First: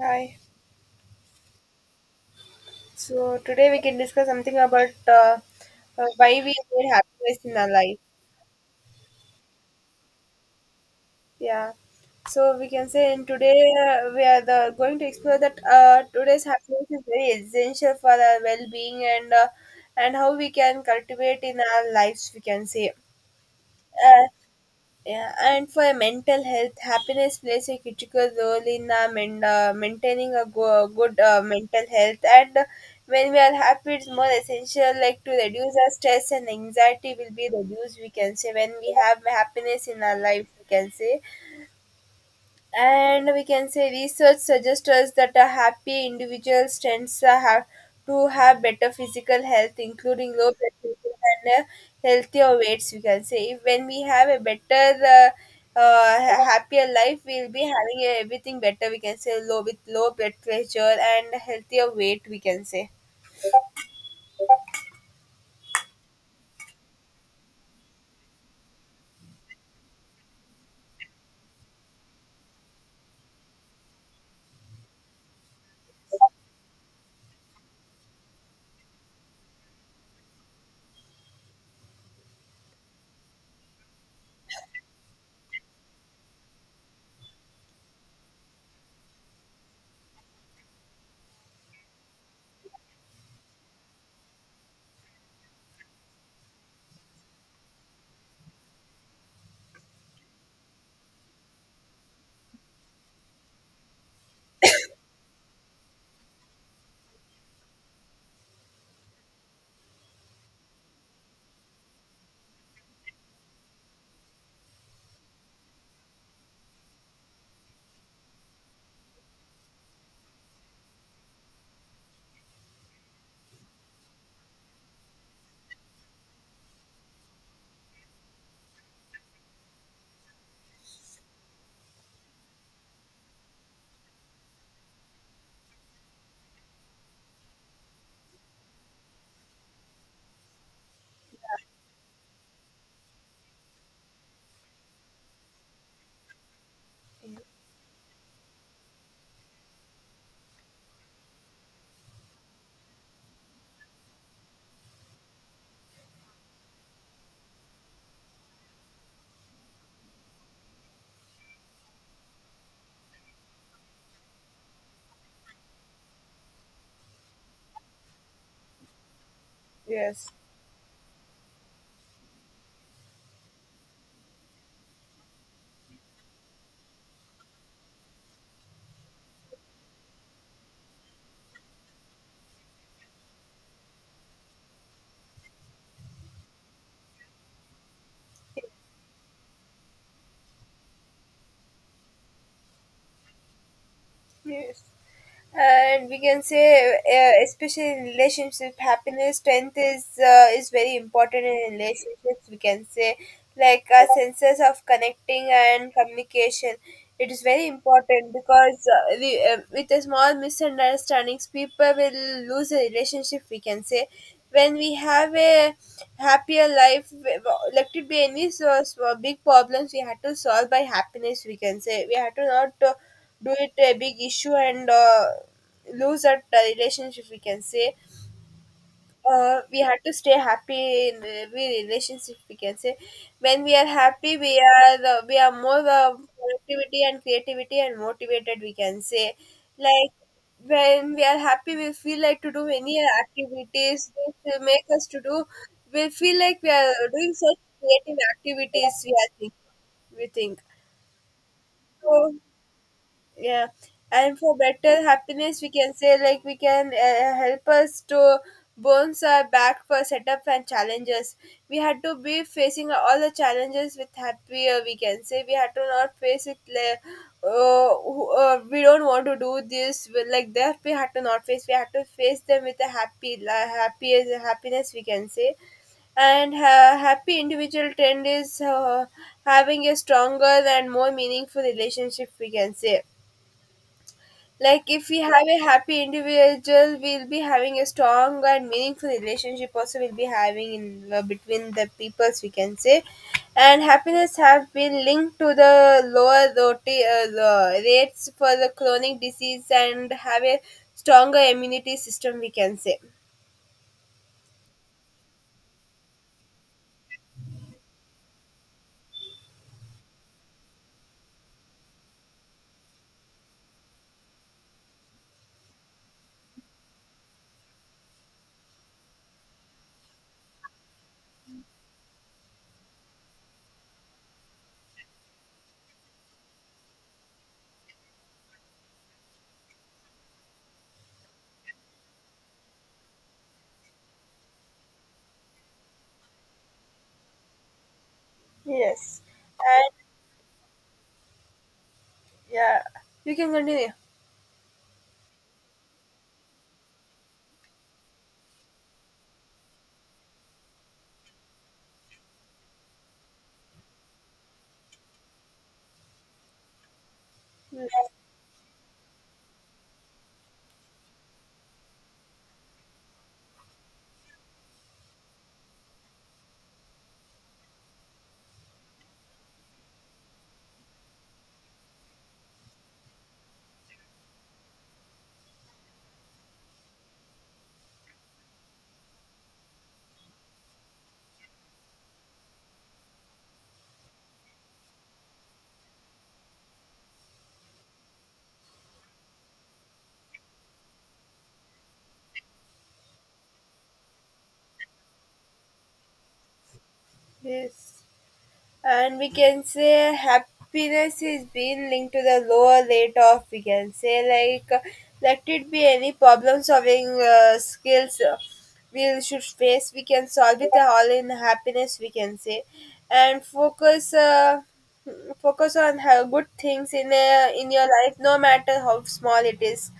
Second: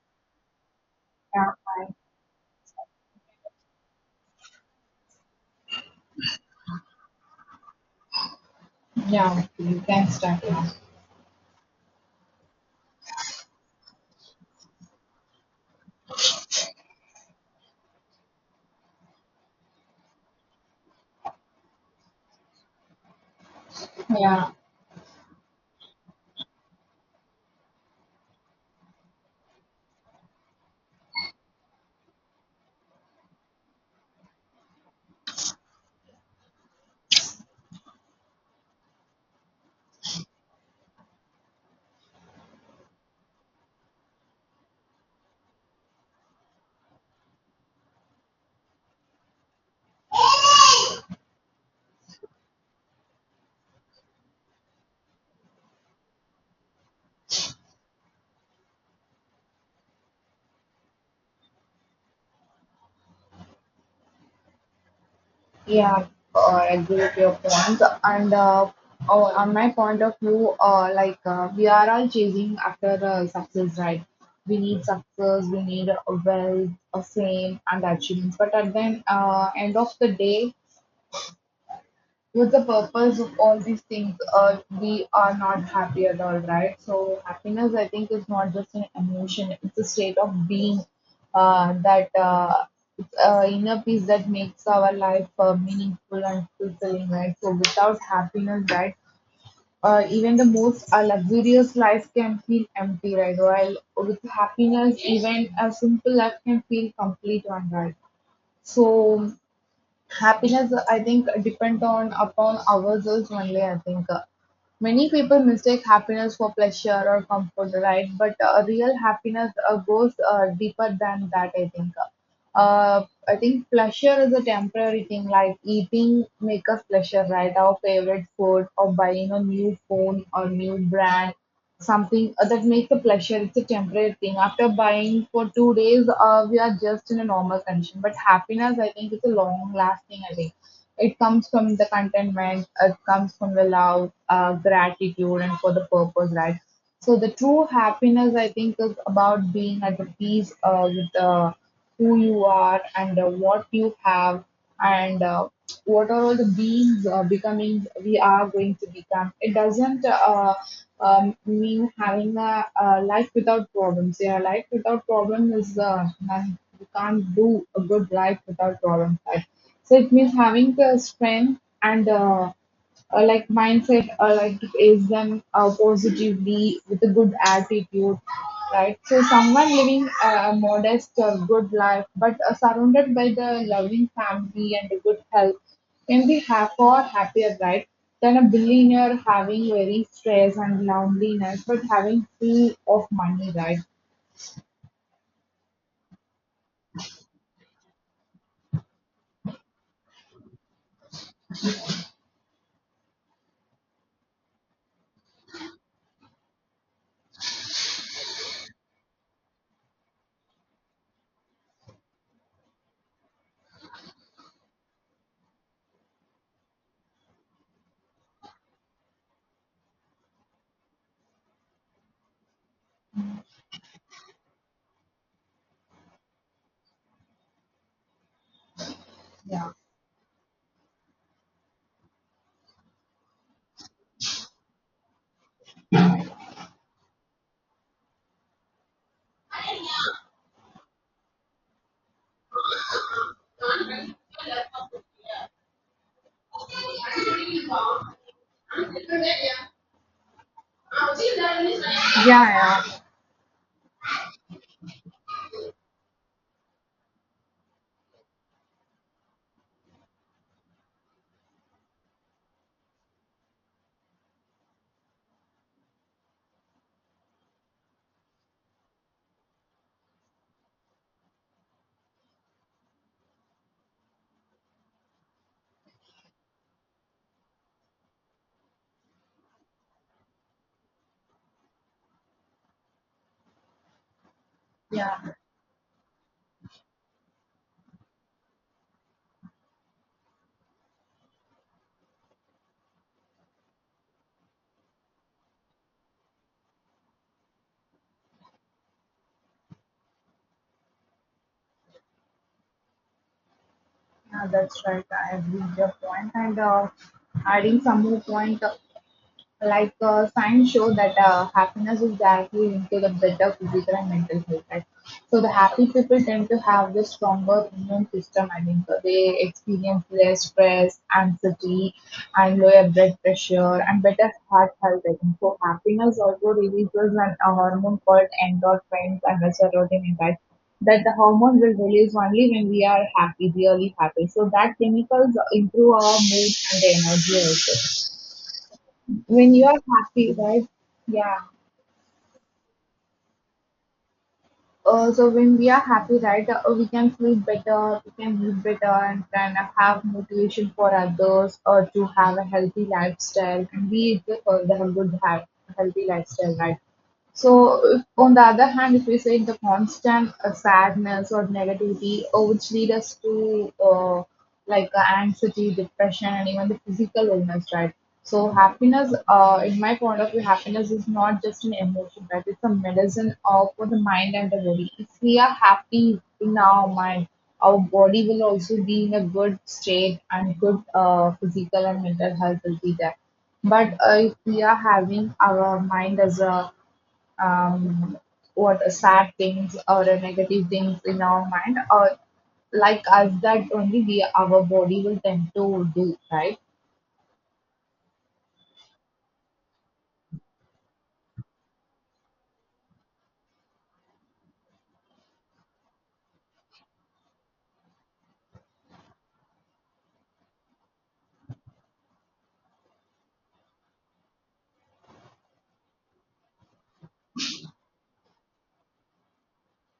Hi. Yeah, I, So today we can discuss something about why we need happiness in our life. yeah, you can start now. Yeah. So we can say in today we are going to explore that today's happiness is very essential for our well-being and and how we can cultivate in our lives, we can say. Uh, Yeah, Yeah, and for mental health, happiness plays a critical role in maintaining a good mental health. And when we are happy, it's more essential, like to reduce our stress and anxiety will be reduced, we can say. When we have happiness in our life, we can say, and we can say research suggests us that a happy individual to have better physical health, including low blood pressure and healthier weights, we can say. If when we have a better uh, happier life, we'll be having everything better, we can say, low with low blood pressure and healthier weight, we can say. yeah. Agree with your points. And oh, on my point of view, we are all chasing after success, right? We need success, we need a wealth, a fame, and achievements. But at the end of the day, what's the purpose of all these things? We are not happy at all, right? So happiness, I think, is not just an emotion; it's a state of being. That it's Inner peace that makes our life meaningful and fulfilling, right? So without happiness, right, even the most luxurious life can feel empty, right? While with happiness, even a simple life can feel complete, one, right? So happiness I think depend on upon ourselves only, I think. Many people mistake happiness for pleasure or comfort, right? But real happiness goes deeper than that, I think. I think pleasure is a temporary thing, like eating make us pleasure, right? Our favorite food or buying a new phone or new brand, something that makes a pleasure. It's a temporary thing. After buying for 2 days, we are just in a normal condition. But happiness, I think, is a long lasting. I think it comes from the contentment. It comes from the love, gratitude, and for the purpose, right? So the true happiness, I think, is about being at the peace with. Who you are and what you have and what are all the beings becoming we are going to become, it doesn't mean having a life without problems. Yeah, life without problem is none- you can't do a good life without problem, right? So it Yes. means having the strength and like mindset like to face them positively with a good attitude, right? So someone living a modest good life, but surrounded by the loving family and a good health, can be half or happier, right? Than a billionaire having very stress and loneliness but having full of money, right? Yes, and we can say, especially in relationship, happiness strength is very important in relationships, we can say, like senses of connecting and communication. It is very important because with a small misunderstandings, people will lose a relationship, we can say. When we have a happier life, let it be any so small big problems, we had to solve by happiness, we can say. We had to not do it a big issue and lose that relationship, we can say. Yeah, We had to stay happy in every relationship, we can say. When we are happy, we are more productivity and creativity and motivated, we can say. Like, when we are happy, we feel like to do many activities which will make us to do. We feel like we are doing such creative activities. We think. yeah, So, yeah, yeah, and for better happiness, we can say, like, we can help us to bounce our back for setup and challenges. We had to be facing all the challenges with happier, we can say. We had to not face it like uh, we don't want to do this with like that. We had to not face, we had to face them with a happy happiness, we can say. And happy individual trend is having a stronger and more meaningful relationship, we can say. Like, if we yeah, have a happy individual, we'll be having a strong and meaningful relationship. Also, we'll be having in between the peoples, we can say. And happiness have been linked to the lower the rates for the chronic disease and have a stronger immunity system, we can say. yeah, that's right. I agree with your point. And adding some more point, science show that happiness is directly linked to the better physical and mental health, right? So the happy people tend to have the stronger immune system, I think. They experience less stress, anxiety, and lower blood pressure and better heart health, I think. So happiness also releases a hormone called endorphins and the serotonin, in fact, that the hormone will release only when we are happy, really happy. So that chemicals improve our mood and the energy also Yes. when you are And happy, right? Yeah. yeah, you can continue. So when we are happy, right, we can feel better, we can live better, and can have motivation for others, or to have a healthy lifestyle, and be the healthy lifestyle, right? So, if, on the other hand, if we say the constant sadness or negativity, which lead us to anxiety, depression, and even the physical illness, right? So, happiness, in my point of view, happiness is not just an emotion, right? It's a medicine for the mind and the body. If we are happy in our mind, our body will also be in a good state, and good physical and mental health will be there. But if we are having our mind as a um, what are sad things or a negative things in our mind, or like us, that only we our body will tend to do, right? Yes, and we can say happiness is being linked to the lower rate of, we can say, like let it be any problem solving skills we should face, we can solve it all in happiness, we can say. And focus on how good things in in your life, no matter how small it is.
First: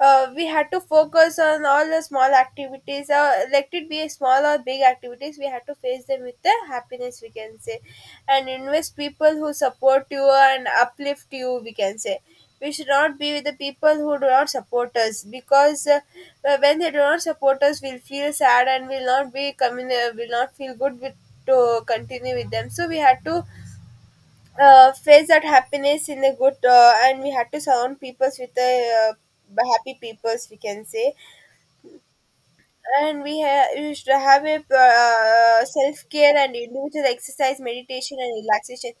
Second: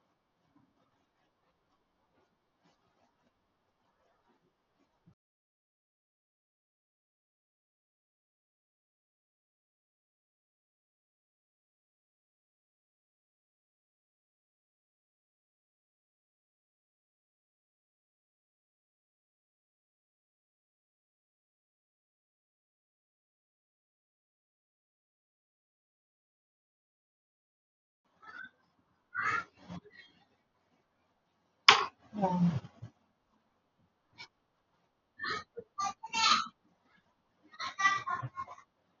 We had to focus on all the small activities. Let it be small or big activities, we had to face them with the happiness, we can say. And invest people who support you and uplift you, we can say. We should not be with the people who do not support us because when they do not support us, we'll feel sad and will not feel good with to continue with them. So we had to face that happiness in a good and we had to surround peoples with the happy peoples, we can say. yeah And we should have a self-care and individual exercise, meditation and relaxation.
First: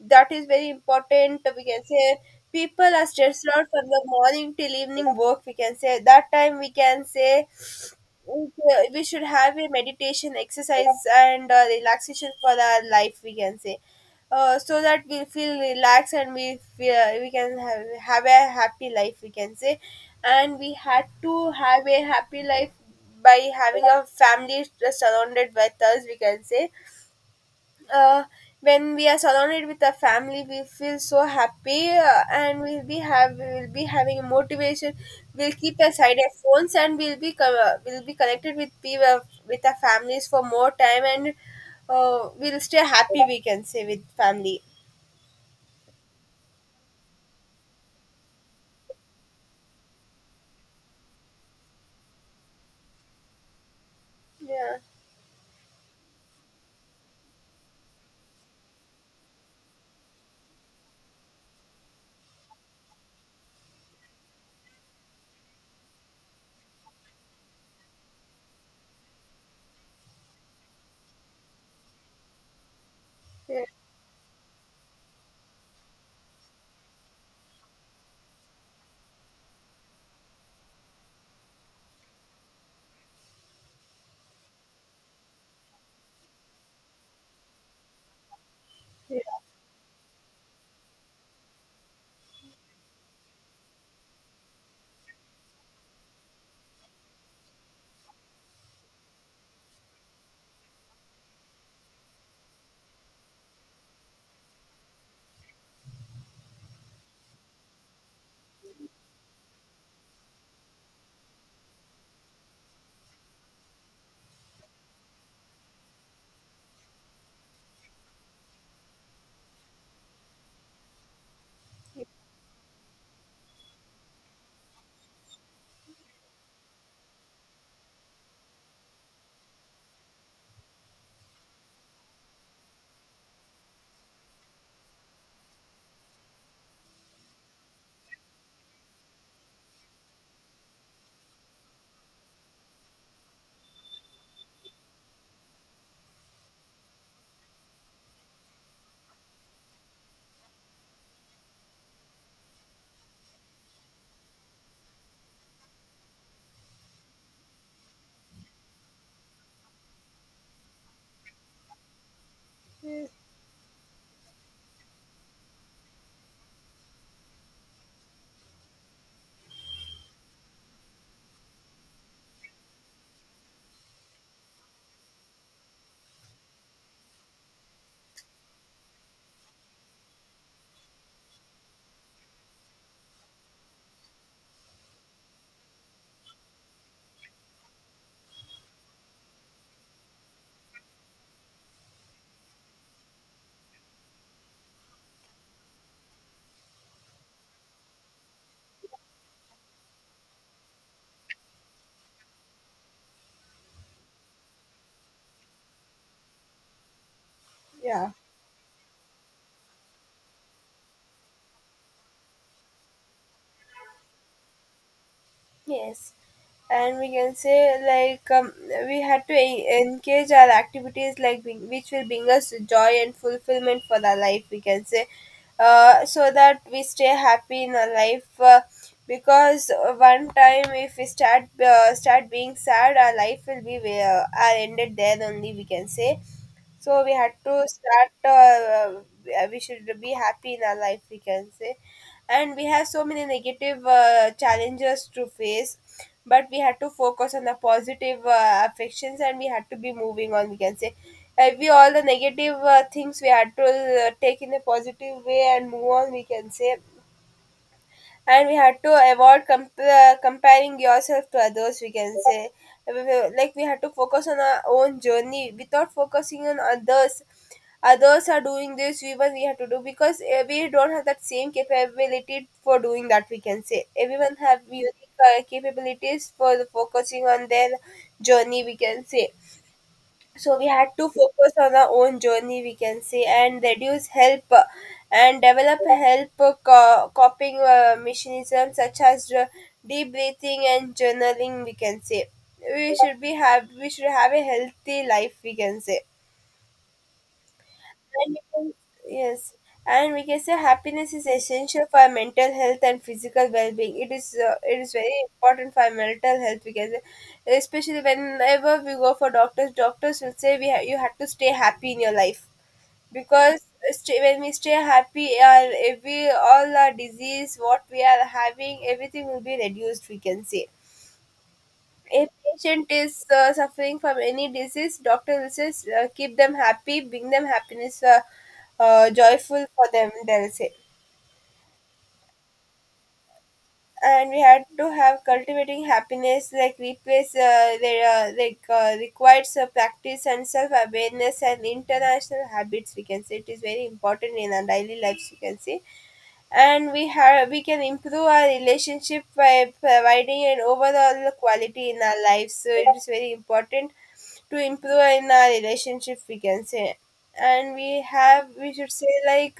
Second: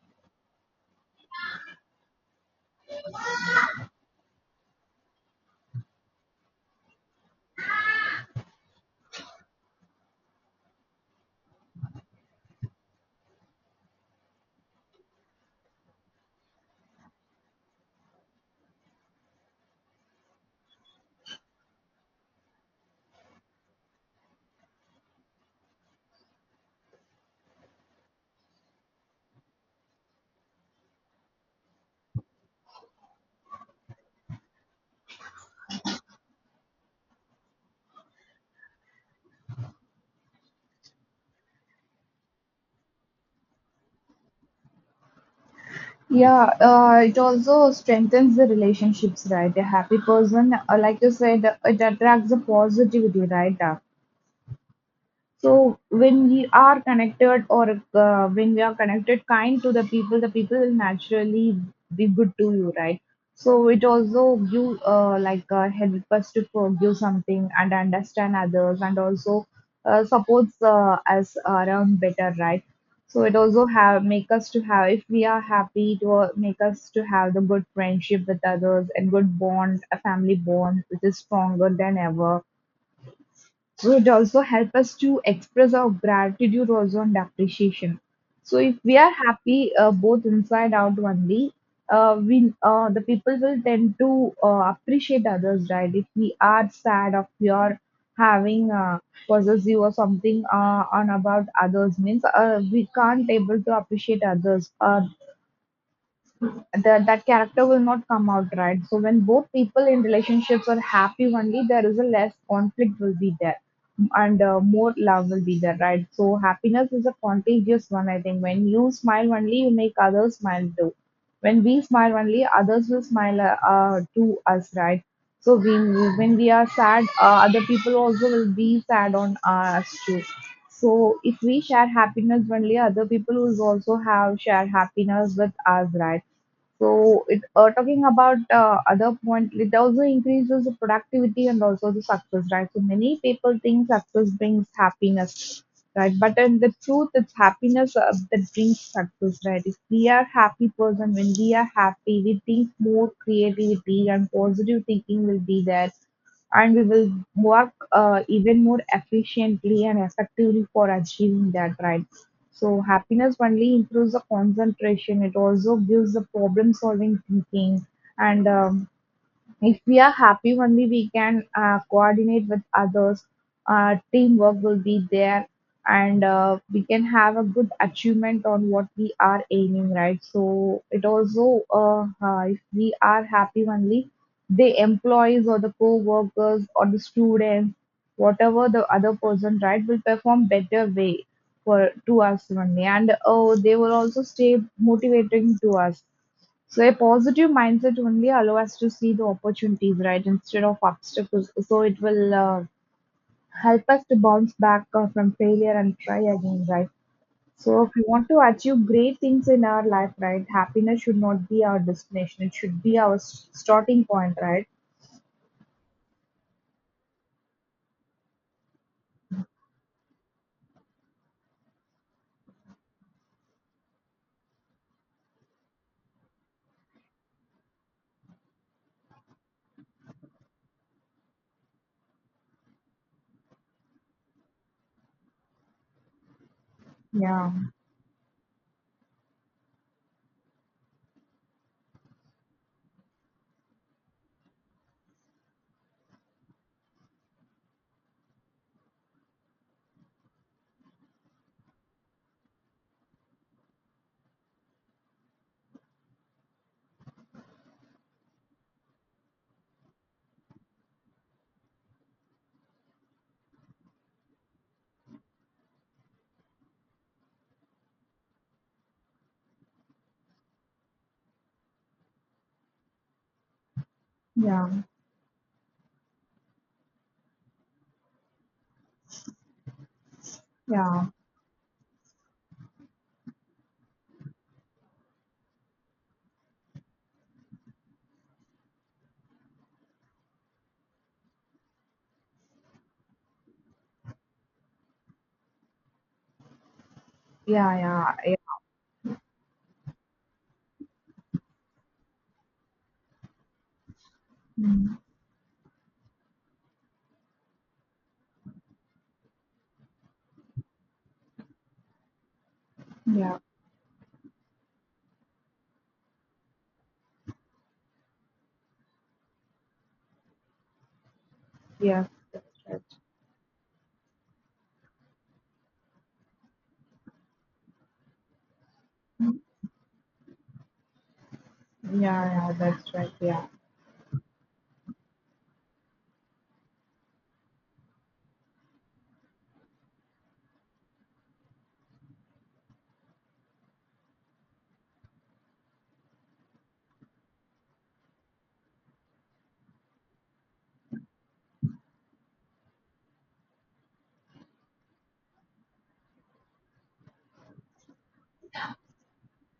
That is very important, we can say. People are stressed out from the morning till evening work, we can say, that time, we can say. Okay, we should have a meditation exercise and relaxation for our life, we can say, so that we feel relaxed and we can have a happy life, we can say. And we had to have a happy life by having a family surrounded with us, we can say. uh, when we are surrounded with our family, we feel so happy, and we'll be having motivation. We'll keep aside our phones, and we'll be connected with people, with our families, for more time, and we'll stay happy, we can say, with family. Yeah, it also strengthens the relationships, right? A happy person, like you said, it attracts the positivity, right? Yeah. So when we are connected, or when we are connected kind to the people will naturally be good to you, right? So it also you help us to forgive something and understand others, and also supports us around better, right? So it Yeah, also have make us to have, if we are happy, to make us to have the good friendship with others, and good bond, a family bond which is stronger than ever, would also help us to express our gratitude also and appreciation. So if we are yeah, happy both inside out only, we the people will tend to appreciate others, right? If we are sad, or we are having possessive or something on about others means we can't able to appreciate others. That character will not come out, right. So when both people in relationships are happy only, there is a less conflict will be there, and more love will be there, right? So happiness is a contagious one, I think. When you smile only, you make others smile too. When we smile only, others will smile to us, right? So we, when we are sad, other people also will be sad on us too. So if we share happiness only, other people will also have share happiness with us, right? So, it, talking about other point, it also increases the productivity and also the success, right? So, many people think success brings happiness, right? But in the truth, it's happiness that brings success, right? If we are happy person, when we are happy, we think more creativity and positive thinking will be there, and we will work even more efficiently and effectively for achieving that, right? So happiness only improves the concentration. It also gives the problem solving thinking. And if we are happy only, we can coordinate with others. Teamwork will be there, and we can have a good achievement on what we are aiming, right? So it also, if we are happy only, the employees or the co-workers or the students, whatever the other person, right, will perform better way for to us only, and oh, they will also stay motivating to us. So a positive mindset only allow us to see the opportunities, right, instead of obstacles. So it will help us to bounce back from failure and try again, right? So if we yeah. want to achieve great things in our life, right, happiness should not be our destination. It should be our starting point, right? Yes, and we can say, like, we had to engage our activities like which will bring us joy and fulfillment for our life, we can say, so that we stay happy in our life. Because one time if we start being sad, our life will be are ended there only, we can say. So we had Yeah, to start. We should be happy in our life, we can say, and we have so many negative challenges to face, but we had to focus on the positive affections, and we had to be moving on, we can say. Every all the negative things we had to take in a positive way and move on, we can say. And we had to avoid comparing yourself to others, we can say. Like, we had to focus on our own journey without focusing on others. Others are doing this, even we have to do because we don't have that same capability for doing that, we can say. Everyone have yeah, unique capabilities for the focusing on their journey, we can say. So we had yeah, to focus on our own journey, we can say, and reduce help and develop coping mechanism such as deep breathing and journaling, we can say. We should have a healthy life, we can say. yeah, yeah, and yeah, we can- Yes, and we can say happiness is essential for our mental health and physical well-being. It is mm, very important for our mental health because, especially whenever we go for doctors, doctors will say you have to stay happy in your life, yeah, because stay, when we stay happy, our every all our disease, what we are having, everything will be reduced, we can say. yes, A that's right. patient is suffering from any disease, doctor says, keep them happy, bring them happiness, joyful for them, they'll say. Yeah, yeah, that's right. Yeah, And we had to have cultivating happiness, like replace their like requires practice and self awareness and international habits, we can say. It is very important in our daily lives, we can see. And we can improve our relationship by providing an overall quality in our lives. So it is very important to improve in our relationship, we can say. And we should say, like,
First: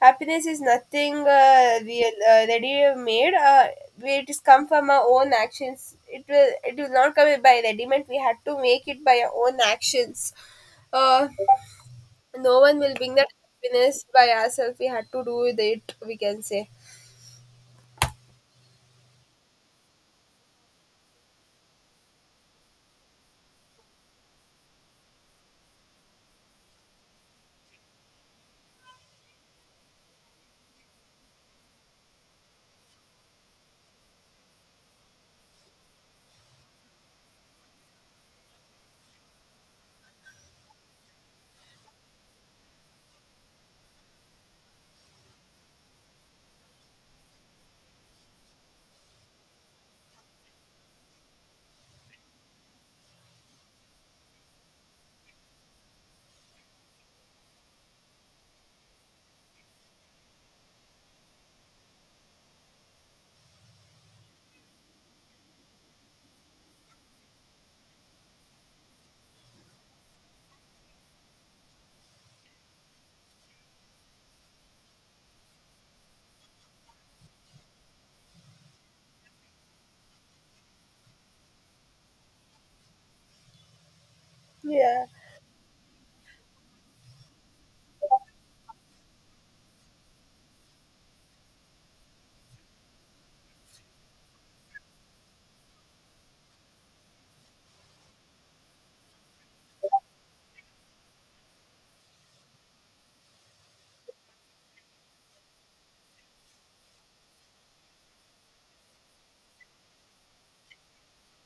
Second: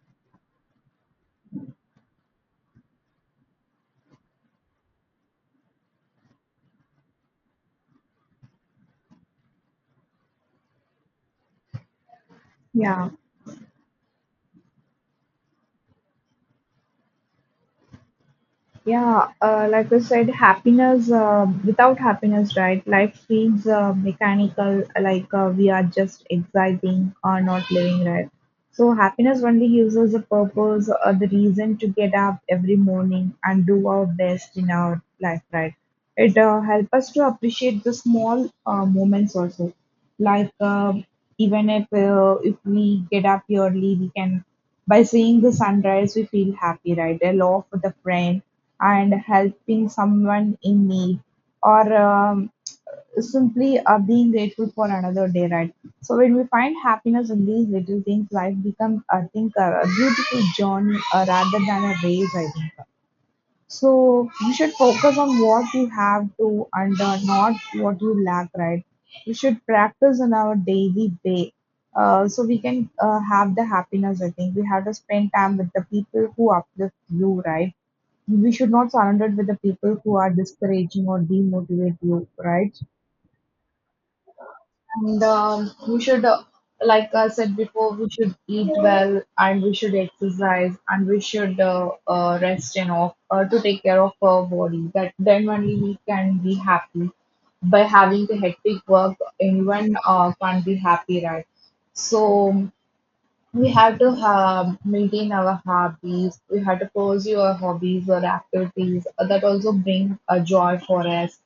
happiness is nothing real ready made. It is come from our own actions. It will not come by ready made. We had to make it by our own actions. uh, no one will yeah. bring that happiness by ourselves. We had to do with it, we can say. Yeah, like I said, happiness, without happiness, right? Life feels mechanical, like we are just exciting or not living, right? So, happiness only gives us a purpose or the reason to get up every morning and do our best in our life, right? It helps us to appreciate the small moments also, like even if we get up early, we can, by seeing the sunrise, we feel happy, right? A love for the friend and helping someone in need, or simply being grateful for another day, right? So when we find happiness in these little things, life becomes, I think, a beautiful journey rather than a race, I think. So you should focus on what you have to, and not what you lack, right? We should practice in our daily day. So we can have the happiness, I think. We have to spend time with the people who uplift you, right? We should not surrender with the people who are discouraging or demotivate you, right? Yeah, And we should, like I said before, we should eat well, and we should exercise, and we should rest enough to take care of our body. That then only we can be happy. By having the hectic work, anyone can't be happy, right? So we have to maintain our hobbies. We have to pursue our hobbies or activities that also bring a joy for us.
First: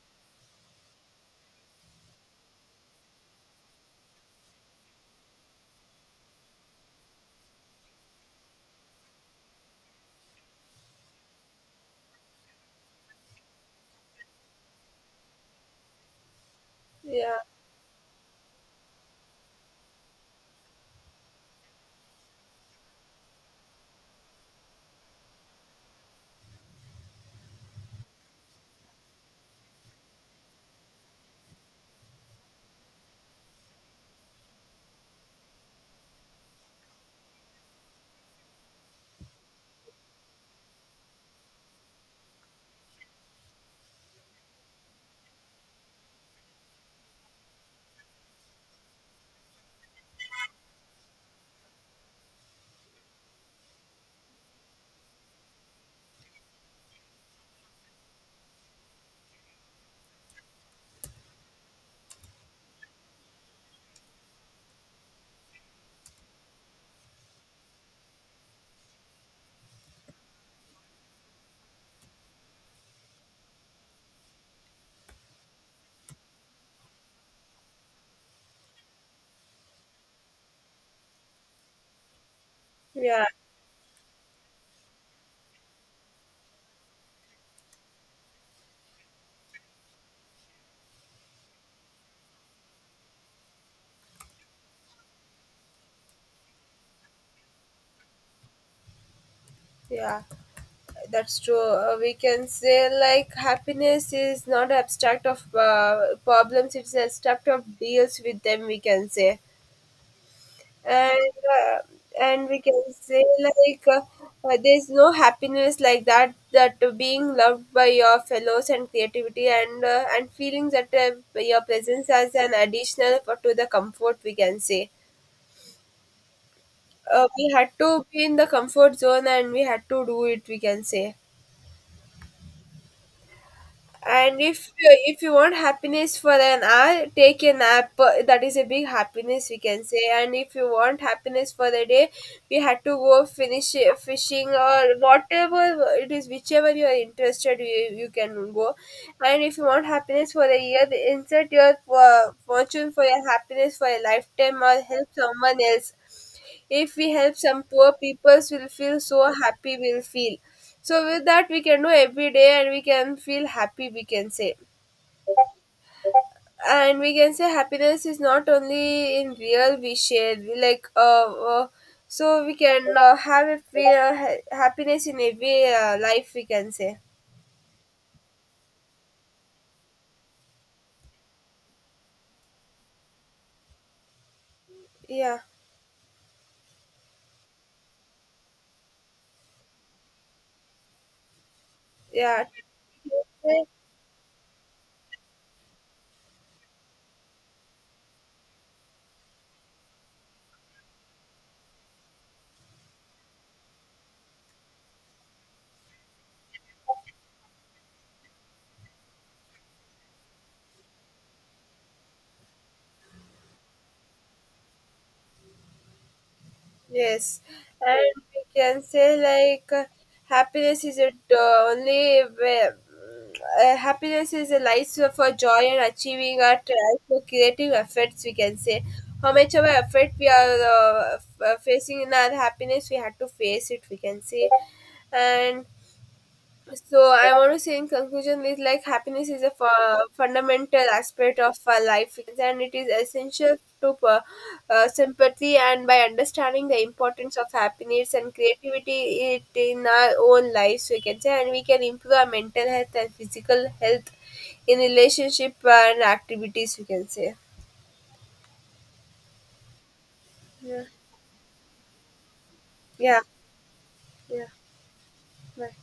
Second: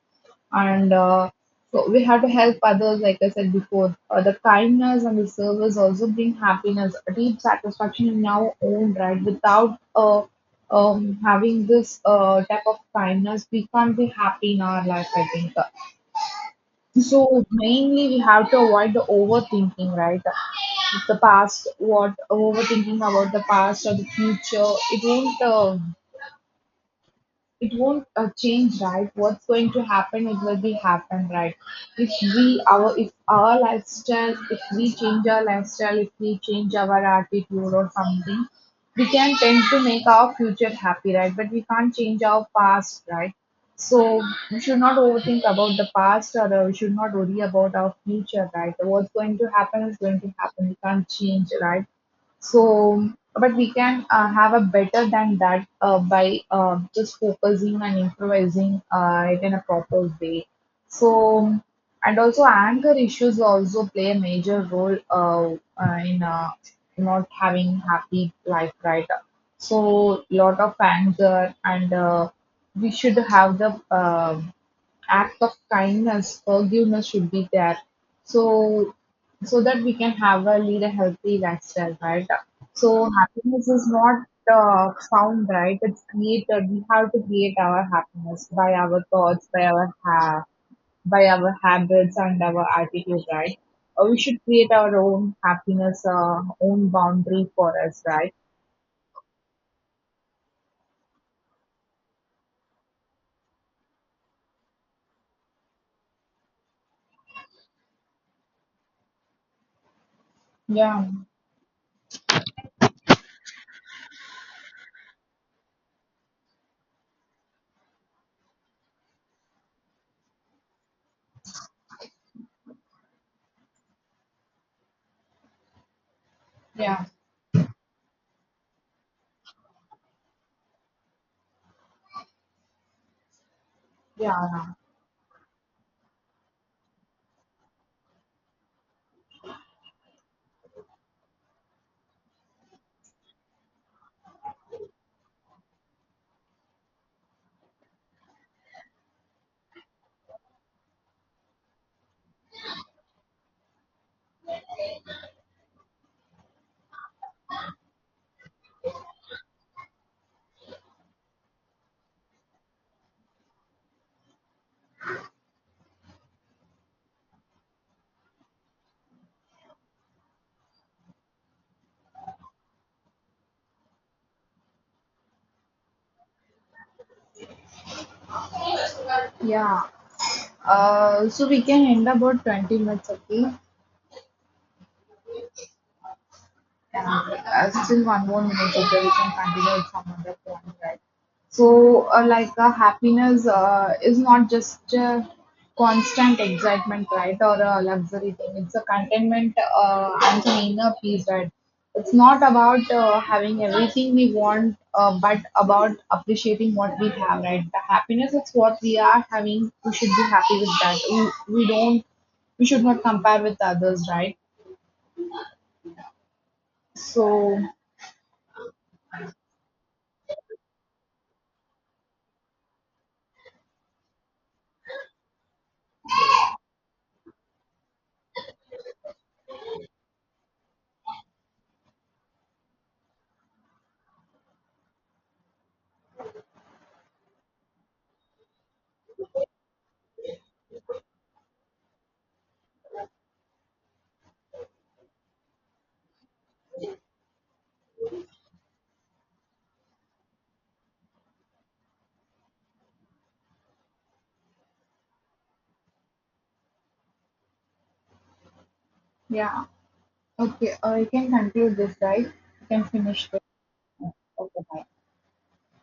And so we have to help others, like I said before. The kindness and the service also bring happiness, a deep satisfaction in our own right. Without having this type of kindness, we can't be happy in our life, I think. yeah, So mainly we have to avoid the overthinking, right? The past, what overthinking about the past or the future, it won't change, right? What's going to happen, it will be happen, right? If we our, if our lifestyle, if we change our lifestyle, if we change our attitude or something, we can tend to make our future happy, right? But we can't change our past, right? So we should not overthink about the past, or we should not worry about our future, right? What's going to happen is going to happen, we can't change, right? So, but we can have a better than that by just focusing and improvising it in a proper way. So, and also anger issues also play a major role in not having happy life, right? So, lot of anger, and we should have the act of kindness, forgiveness should be there. So that we can have a lead a healthy lifestyle, right? So yeah, happiness is not found, right? It's created. We have to create our happiness by our thoughts, by by our habits and our attitude, right? We should create our own happiness, own boundary for us, right? yeah. That's true. We can say, like, happiness is not abstract of problems; it's abstract of deals with them, we can say. Yeah, and uh, and we can say, like, there's no happiness like that, that being loved by your fellows and creativity and feeling that your presence as an additional to the comfort, we can say. yeah, We had to be in the comfort zone and we had to do it, we can say. And yeah. if you want happiness for an hour, take a nap. That is a big happiness, we can say. And if you want happiness for the day, we had to go finish fishing or whatever it is, whichever you are interested, you can go. And if you want happiness for the year, insert your fortune for your happiness for a lifetime or help someone else. If we help some poor people, will feel so happy, we'll feel. So with that, we can do every day, and we can feel happy, we can say. And we can say happiness is not only in real. We like uh so we can have a feel, happiness in every life, we can say. Yeah. So we can end about 20 minutes, okay? Yeah. Still one more minute, okay, we can continue it from other point, right? So Yeah. Happiness is not just constant excitement, right, or a luxury thing, it's a contentment and an inner peace, right? It's not about having everything we want, but about appreciating what we have, right? The happiness is what we are having, we should be happy with that, we don't, we should not compare with others, right? Yes, So and we can say, like, happiness is a only way- happiness is a license for joy and achieving our trials for creative efforts, we can say. How much of our effort we are facing in our happiness, we had to face it, we can say. And so I want to say, in conclusion, is like happiness is a fundamental aspect of our life and it is essential to sympathy, and by understanding the importance of happiness and creativity it in our own lives, we can say, and we can improve our mental health and physical health in relationship and activities, we can say. yeah. Okay, Yeah. or you can conclude this, right? You can Yeah. finish this. Yeah. Okay, bye. Bye.